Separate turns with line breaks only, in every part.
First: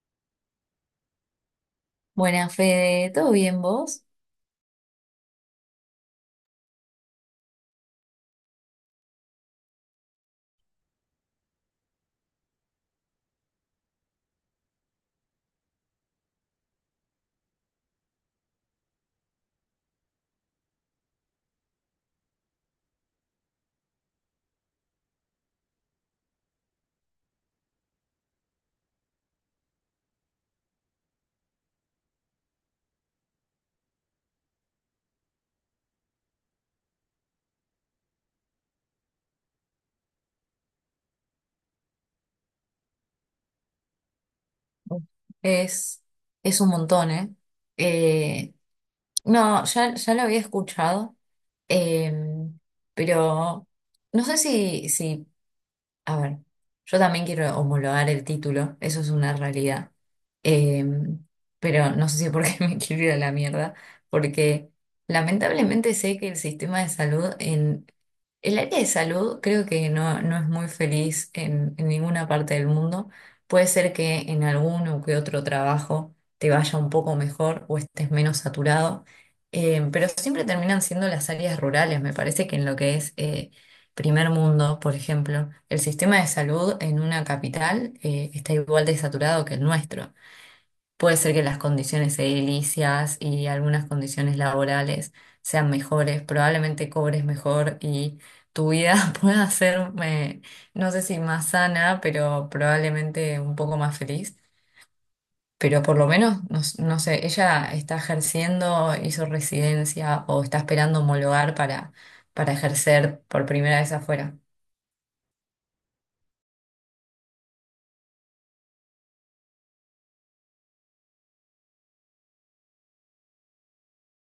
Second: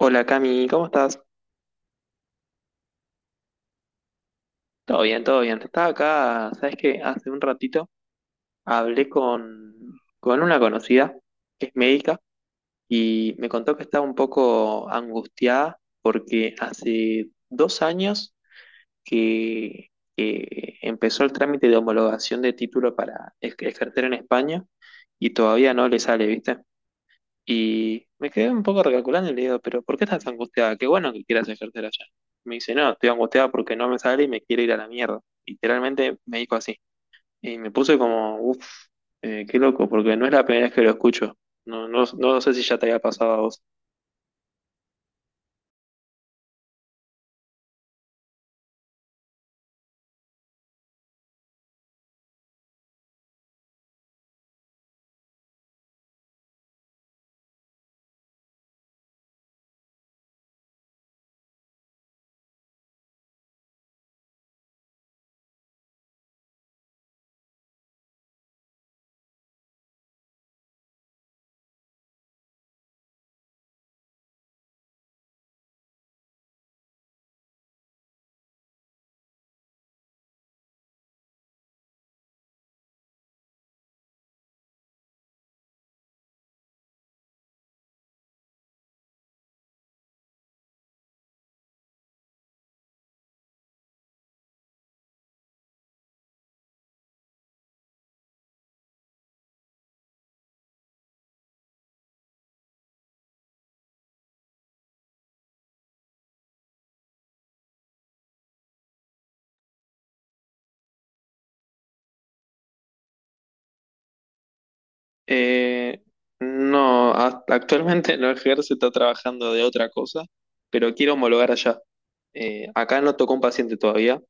Hola Cami, ¿cómo estás?
Buenas, Fede, ¿todo bien vos?
Todo bien, todo bien. Estaba acá, ¿sabes que hace un ratito hablé con una conocida que es médica y me contó que estaba un poco angustiada porque hace 2 años que, que empezó el trámite de homologación de título para ejercer en España y todavía no le sale, ¿viste? Y me quedé un poco recalculando y le digo, pero ¿por qué estás angustiada? Qué bueno que quieras ejercer allá. Me dice, no, estoy angustiada porque no me sale y me quiero ir a la mierda. Literalmente me dijo así. Y me puse como, qué loco, porque no es la primera vez que lo escucho. No, no, no sé si ya te había pasado a vos.
Es, es un montón, ¿eh? Eh, no, ya lo había escuchado, eh, pero no sé si. A ver, yo también quiero homologar el título, eso es una realidad. Eh, pero no sé si por qué me quiero ir a la mierda, porque lamentablemente sé que el sistema de salud en el área de salud creo que no es muy feliz en ninguna parte del mundo. Puede ser que en alguno que otro trabajo te vaya un poco mejor o estés menos saturado, pero siempre terminan siendo las áreas rurales, me parece que en lo que es... primer mundo, por ejemplo, el sistema de salud en una capital está igual de saturado que el nuestro. Puede ser que las condiciones edilicias y algunas condiciones laborales sean mejores, probablemente cobres mejor y tu vida pueda ser, no sé si más sana, pero probablemente un poco más feliz. Pero por lo menos, no, no sé, ella está ejerciendo, hizo residencia o está esperando homologar para ejercer por primera vez afuera.
Eh, no, actualmente no ejerce, está trabajando de otra cosa, pero quiero homologar allá. Acá no tocó un paciente todavía,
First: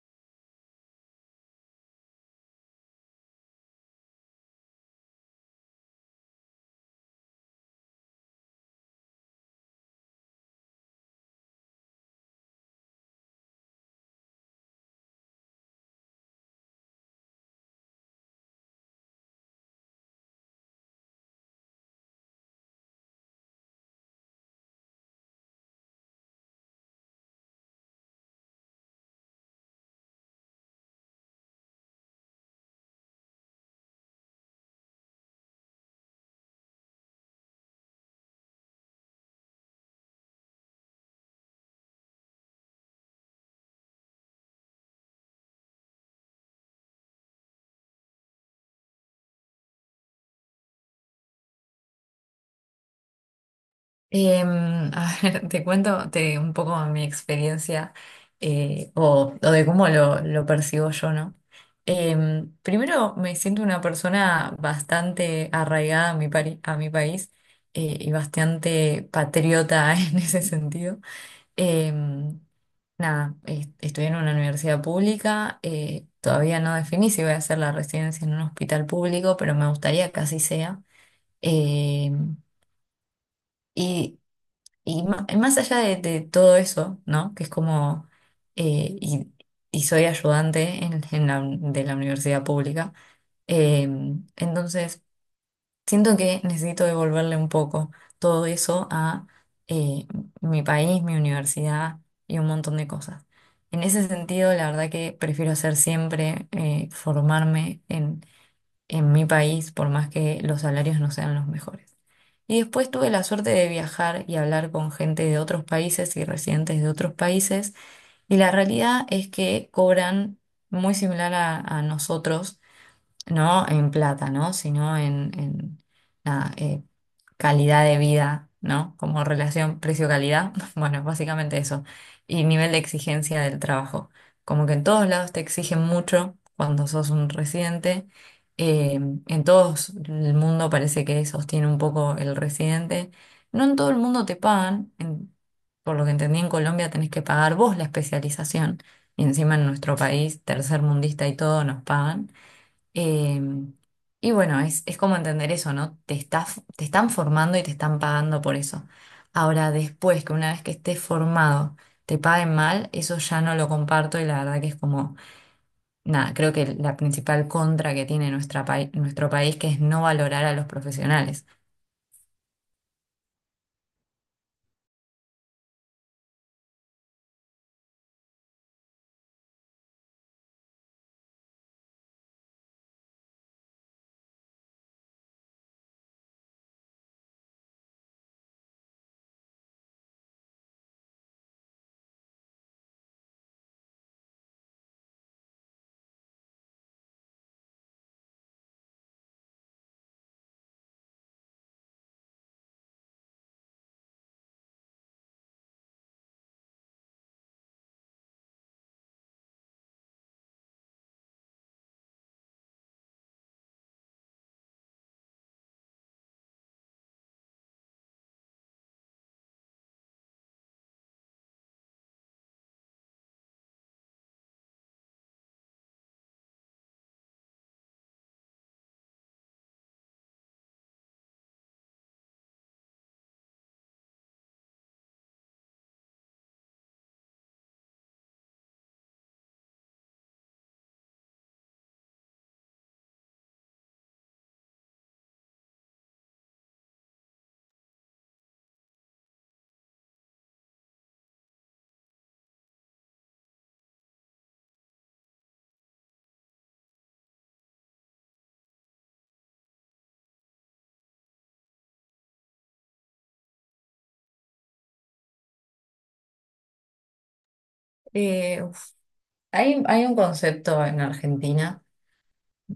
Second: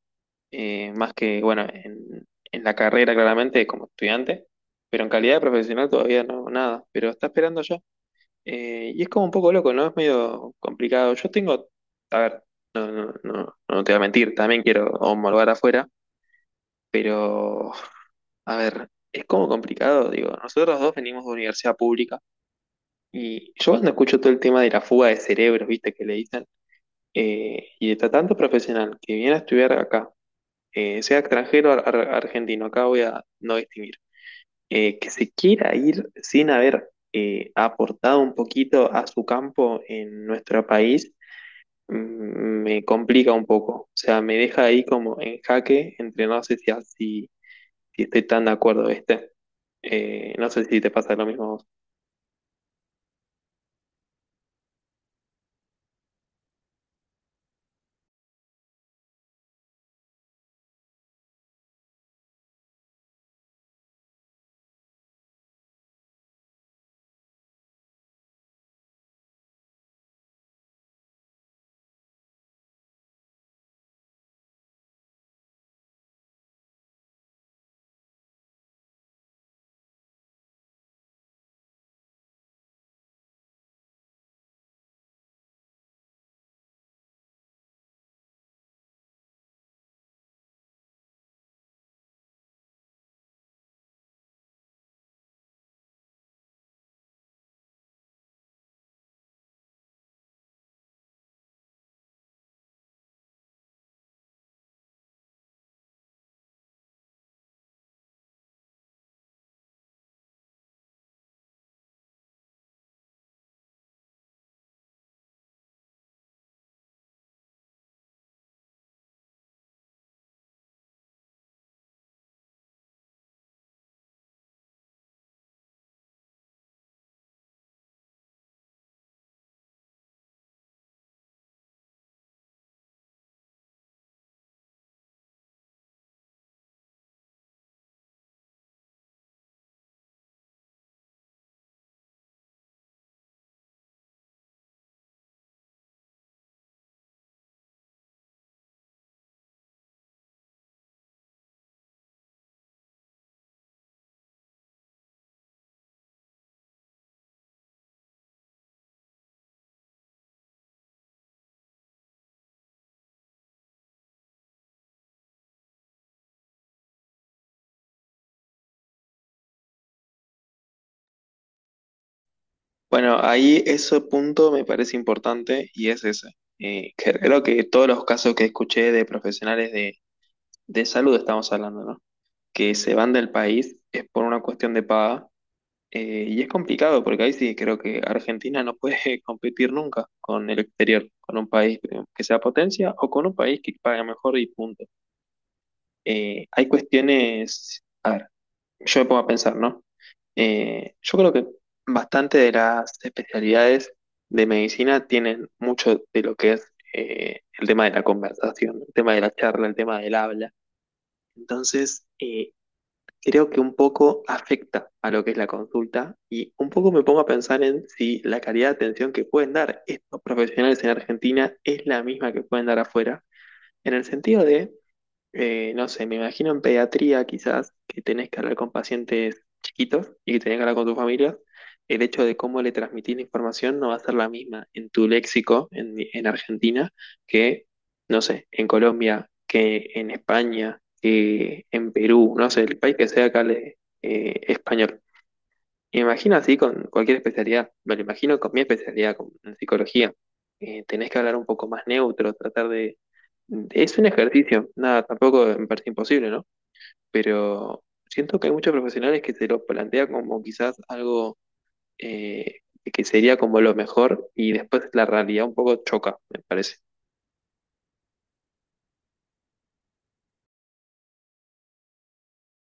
más que, bueno, en la carrera claramente como estudiante, pero en calidad de profesional todavía no, nada, pero está esperando ya. Y es como un poco loco, ¿no? Es medio complicado. Yo tengo, a ver, no, no, no te voy a mentir, también quiero homologar afuera, pero, a ver, es como complicado, digo, nosotros dos venimos de universidad pública y yo cuando escucho todo el tema de la fuga de cerebros, viste, que le dicen, y de tanto profesional que viene a estudiar acá sea extranjero o argentino, acá voy a no distinguir, que se quiera ir sin haber aportado un poquito a su campo en nuestro país, mm, me complica un poco. O sea, me deja ahí como en jaque entre no sé si, si si estoy tan de acuerdo, ¿viste? No sé si te pasa lo mismo a vos.
A ver, un poco mi experiencia, o de cómo lo percibo yo, ¿no? Primero, me siento una persona bastante arraigada a a mi país, y bastante patriota en ese sentido. Em, Nada, estudié en una universidad pública, todavía no definí si voy a hacer la residencia en un hospital público, pero me gustaría que así sea. Em, y Más allá de todo eso, ¿no? Que es como, eh, y, y soy ayudante en de la universidad pública, eh, entonces siento que necesito devolverle un poco todo eso a, eh, mi país, mi universidad y un montón de cosas. En ese sentido, la verdad que prefiero hacer siempre, formarme en mi país, por más que los salarios no sean los mejores. Y después tuve la suerte de viajar y hablar con gente de otros países y residentes de otros países. Y la realidad es que cobran muy similar a nosotros, no en plata, ¿no? Sino en, nada, calidad de vida, ¿no? Como relación precio-calidad, bueno, básicamente eso. Y nivel de exigencia del trabajo. Como que en todos lados te exigen mucho cuando sos un residente. eh, en todo el mundo parece que sostiene un poco el residente. No en todo el mundo te pagan. Por lo que entendí, en Colombia tenés que pagar vos la especialización. Y encima en nuestro país, tercermundista y todo, nos pagan. Eh, y bueno, es como entender eso, ¿no? Te están formando y te están pagando por eso. Ahora, después que una vez que estés formado te paguen mal, eso ya no lo comparto y la verdad que es como, nada, creo que la principal contra que tiene nuestro país que es no valorar a los profesionales.
Bueno, ahí ese punto me parece importante y es ese. Que creo que todos los casos que escuché de profesionales de salud estamos hablando, ¿no? Que se van del país es por una cuestión de paga. Y es complicado porque ahí sí creo que Argentina no puede competir nunca con el exterior, con un país que sea potencia o con un país que pague mejor y punto. Hay cuestiones, a ver, yo me pongo a pensar, ¿no? Yo creo que bastante de las especialidades de medicina tienen mucho de lo que es el tema de la conversación, el tema de la charla, el tema del habla. Entonces, creo que un poco afecta a lo que es la consulta y un poco me pongo a pensar en si la calidad de atención que pueden dar estos profesionales en Argentina es la misma que pueden dar afuera, en el sentido de no sé, me imagino en pediatría quizás que tenés que hablar con pacientes chiquitos y que tenés que hablar con tu familia, el hecho de cómo le transmitís la información no va a ser la misma en tu léxico en Argentina que, no sé, en Colombia, que en España, que en Perú, no sé, el país que sea que hable español. Y me imagino así con cualquier especialidad, me lo imagino con mi especialidad, con en psicología. Tenés que hablar un poco más neutro, tratar de es un ejercicio, nada, tampoco me parece imposible, ¿no? Pero siento que hay muchos profesionales que se lo plantea como quizás algo eh, que sería como lo mejor y después la realidad un poco choca, me parece.
Uf, hay un concepto en Argentina,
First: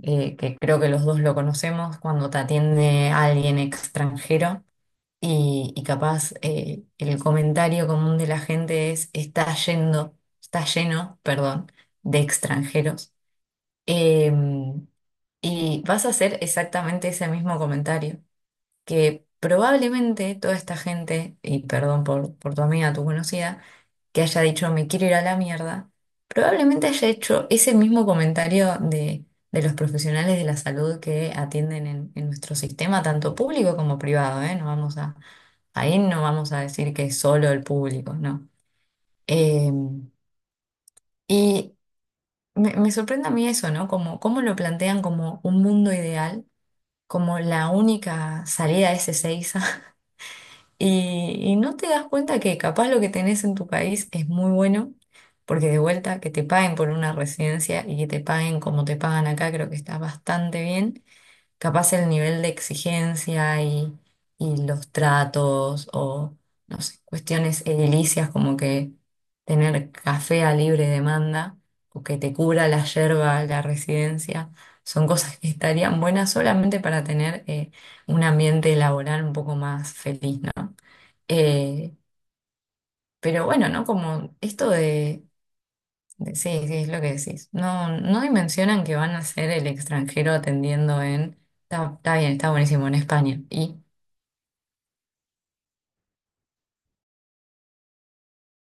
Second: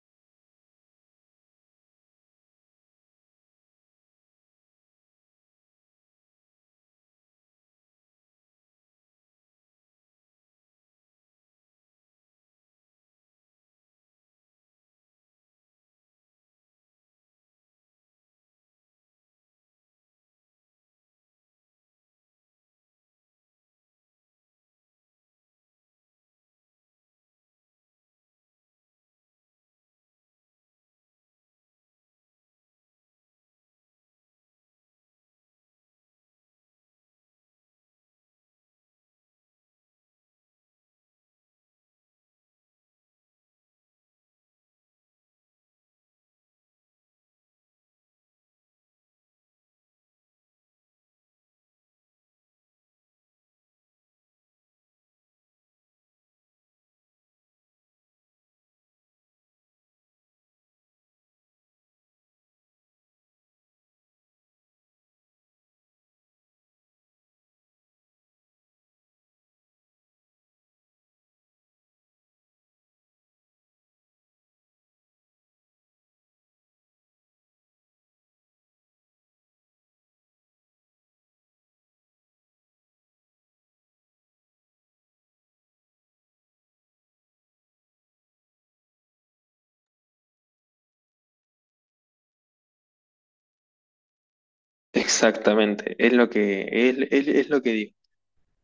que creo que los dos lo conocemos cuando te atiende alguien extranjero. Y capaz, el comentario común de la gente es: está yendo, está lleno, perdón, de extranjeros. Eh, y vas a hacer exactamente ese mismo comentario que probablemente toda esta gente, y perdón por tu amiga, tu conocida, que haya dicho "me quiero ir a la mierda", probablemente haya hecho ese mismo comentario de los profesionales de la salud que atienden en nuestro sistema, tanto público como privado, ¿eh? Ahí no vamos a decir que es solo el público, ¿no? Eh, y Me sorprende a mí eso, ¿no? Como cómo lo plantean como un mundo ideal, como la única salida es esa. Y no te das cuenta que capaz lo que tenés en tu país es muy bueno, porque de vuelta que te paguen por una residencia y que te paguen como te pagan acá, creo que está bastante bien. Capaz el nivel de exigencia y los tratos o, no sé, cuestiones edilicias como que tener café a libre demanda o que te cubra la yerba la residencia, son cosas que estarían buenas solamente para tener, un ambiente laboral un poco más feliz, ¿no? Eh, pero bueno, ¿no? Como esto sí, sí, es lo que decís. No, no dimensionan que van a ser el extranjero atendiendo en, está, está bien, está buenísimo en España. Y
Exactamente, es lo que, es es lo que digo.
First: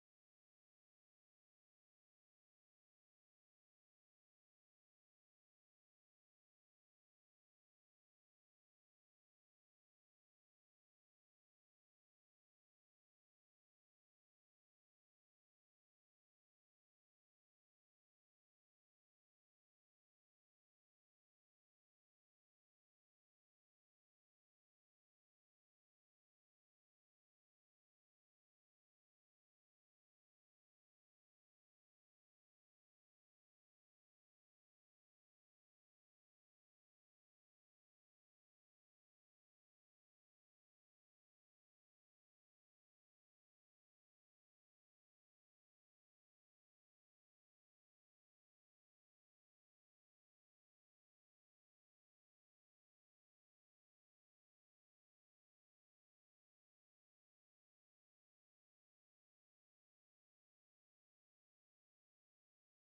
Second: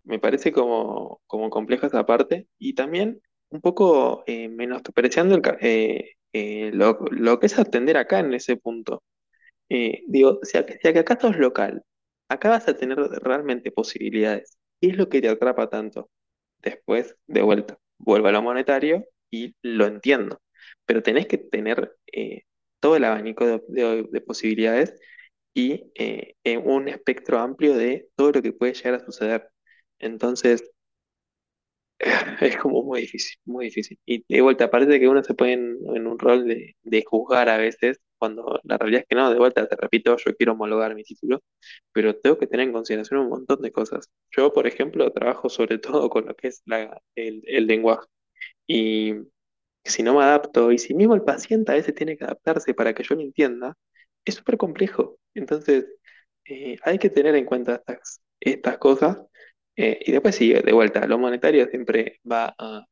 Me parece como, como compleja esa parte y también un poco menospreciando el lo que es atender acá en ese punto. Digo, si, si acá sos local, acá vas a tener realmente posibilidades. ¿Qué es lo que te atrapa tanto? Después, de vuelta, vuelvo a lo monetario y lo entiendo, pero tenés que tener todo el abanico de posibilidades y un espectro amplio de todo lo que puede llegar a suceder. Entonces, es como muy difícil, muy difícil. Y de vuelta, parece que uno se pone en un rol de juzgar a veces, cuando la realidad es que no, de vuelta, te repito, yo quiero homologar mi título, pero tengo que tener en consideración un montón de cosas. Yo, por ejemplo, trabajo sobre todo con lo que es el lenguaje. Y si no me adapto, y si mismo el paciente a veces tiene que adaptarse para que yo lo entienda, es súper complejo. Entonces, hay que tener en cuenta estas cosas. Y después sí, de vuelta, lo monetario siempre va a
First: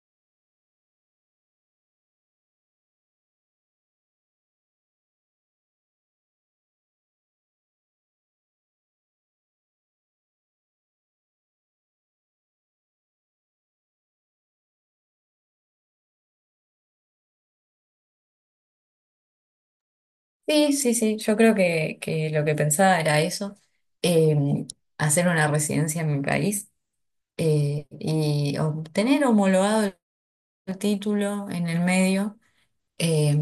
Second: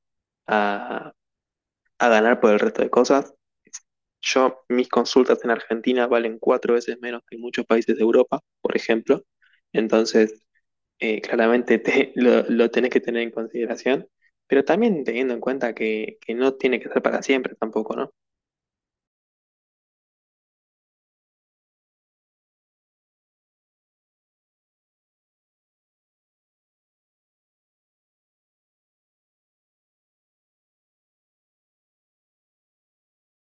a, a ganar por el resto de cosas. Yo, mis consultas en Argentina valen 4 veces menos que en muchos países de Europa, por ejemplo. Entonces, claramente lo tenés que tener en consideración, pero también teniendo en cuenta que no tiene que ser para siempre tampoco, ¿no?
sí, sí, sí, yo creo que lo que pensaba era eso, eh, hacer una residencia en mi país, y obtener homologado el título en el medio. Eh,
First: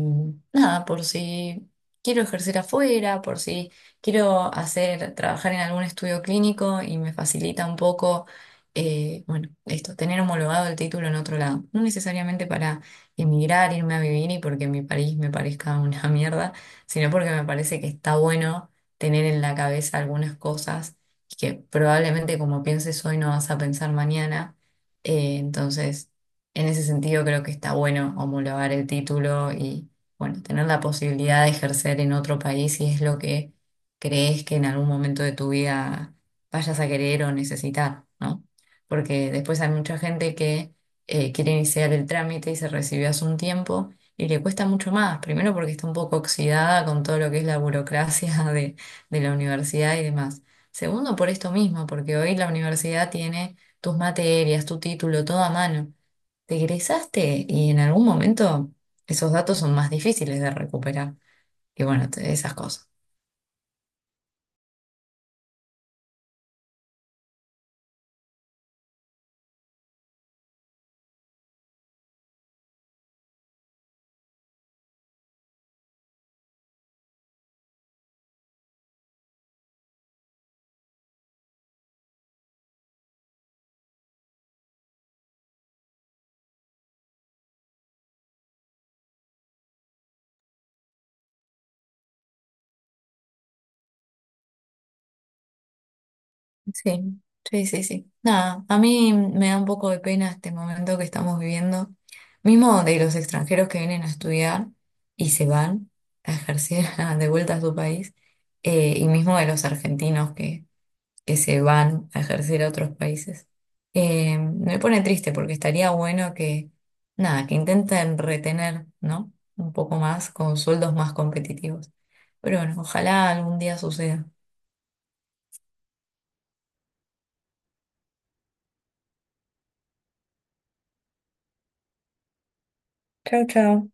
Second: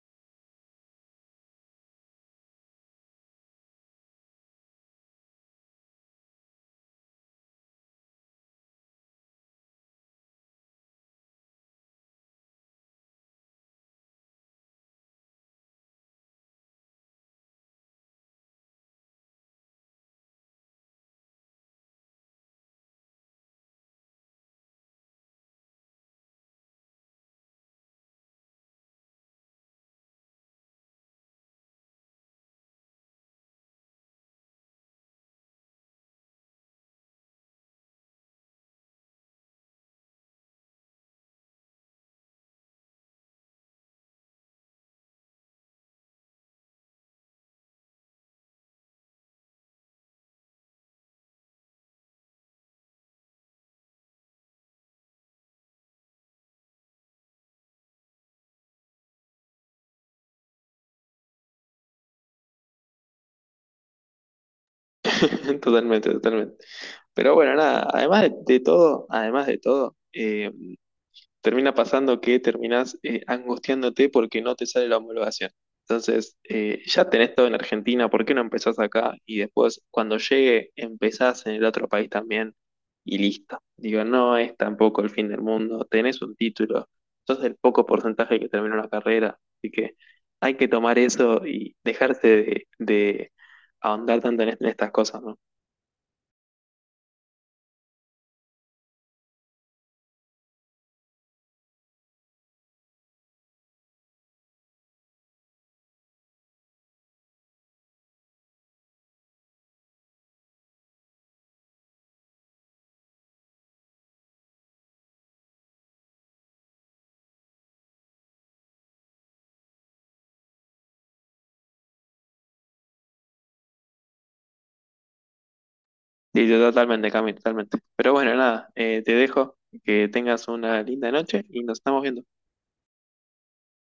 Nada, por si quiero ejercer afuera, por si quiero hacer, trabajar en algún estudio clínico y me facilita un poco, bueno, esto, tener homologado el título en otro lado. No necesariamente para emigrar, irme a vivir y porque mi país me parezca una mierda, sino porque me parece que está bueno tener en la cabeza algunas cosas que probablemente como pienses hoy no vas a pensar mañana. Entonces, en ese sentido, creo que está bueno homologar el título y, bueno, tener la posibilidad de ejercer en otro país si es lo que crees que en algún momento de tu vida vayas a querer o necesitar, ¿no? Porque después hay mucha gente que, quiere iniciar el trámite y se recibió hace un tiempo y le cuesta mucho más. Primero porque está un poco oxidada con todo lo que es la burocracia de la universidad y demás. Segundo, por esto mismo, porque hoy la universidad tiene tus materias, tu título, todo a mano. Te egresaste y en algún momento esos datos son más difíciles de recuperar. Y bueno, esas cosas.
Totalmente, totalmente. Pero bueno, nada, además de todo, además de todo, termina pasando que terminás angustiándote porque no te sale la homologación. Entonces, ya tenés todo en Argentina, ¿por qué no empezás acá? Y después, cuando llegue, empezás en el otro país también y listo. Digo, no es tampoco el fin del mundo, tenés un título, sos el poco porcentaje que termina una carrera, así que hay que tomar eso y dejarse de ahondar tanto en estas cosas, ¿no?
Sí, sí, sí, sí. Nada, a mí me da un poco de pena este momento que estamos viviendo, mismo de los extranjeros que vienen a estudiar y se van a ejercer de vuelta a su país, y mismo de los argentinos que se van a ejercer a otros países. Me pone triste porque estaría bueno que, nada, que intenten retener, ¿no? Un poco más con sueldos más competitivos. Pero bueno, ojalá algún día suceda.
Sí, sí, totalmente, Cami, totalmente. Pero bueno, nada, te dejo, que tengas una linda noche y nos estamos viendo.
Chao, chao.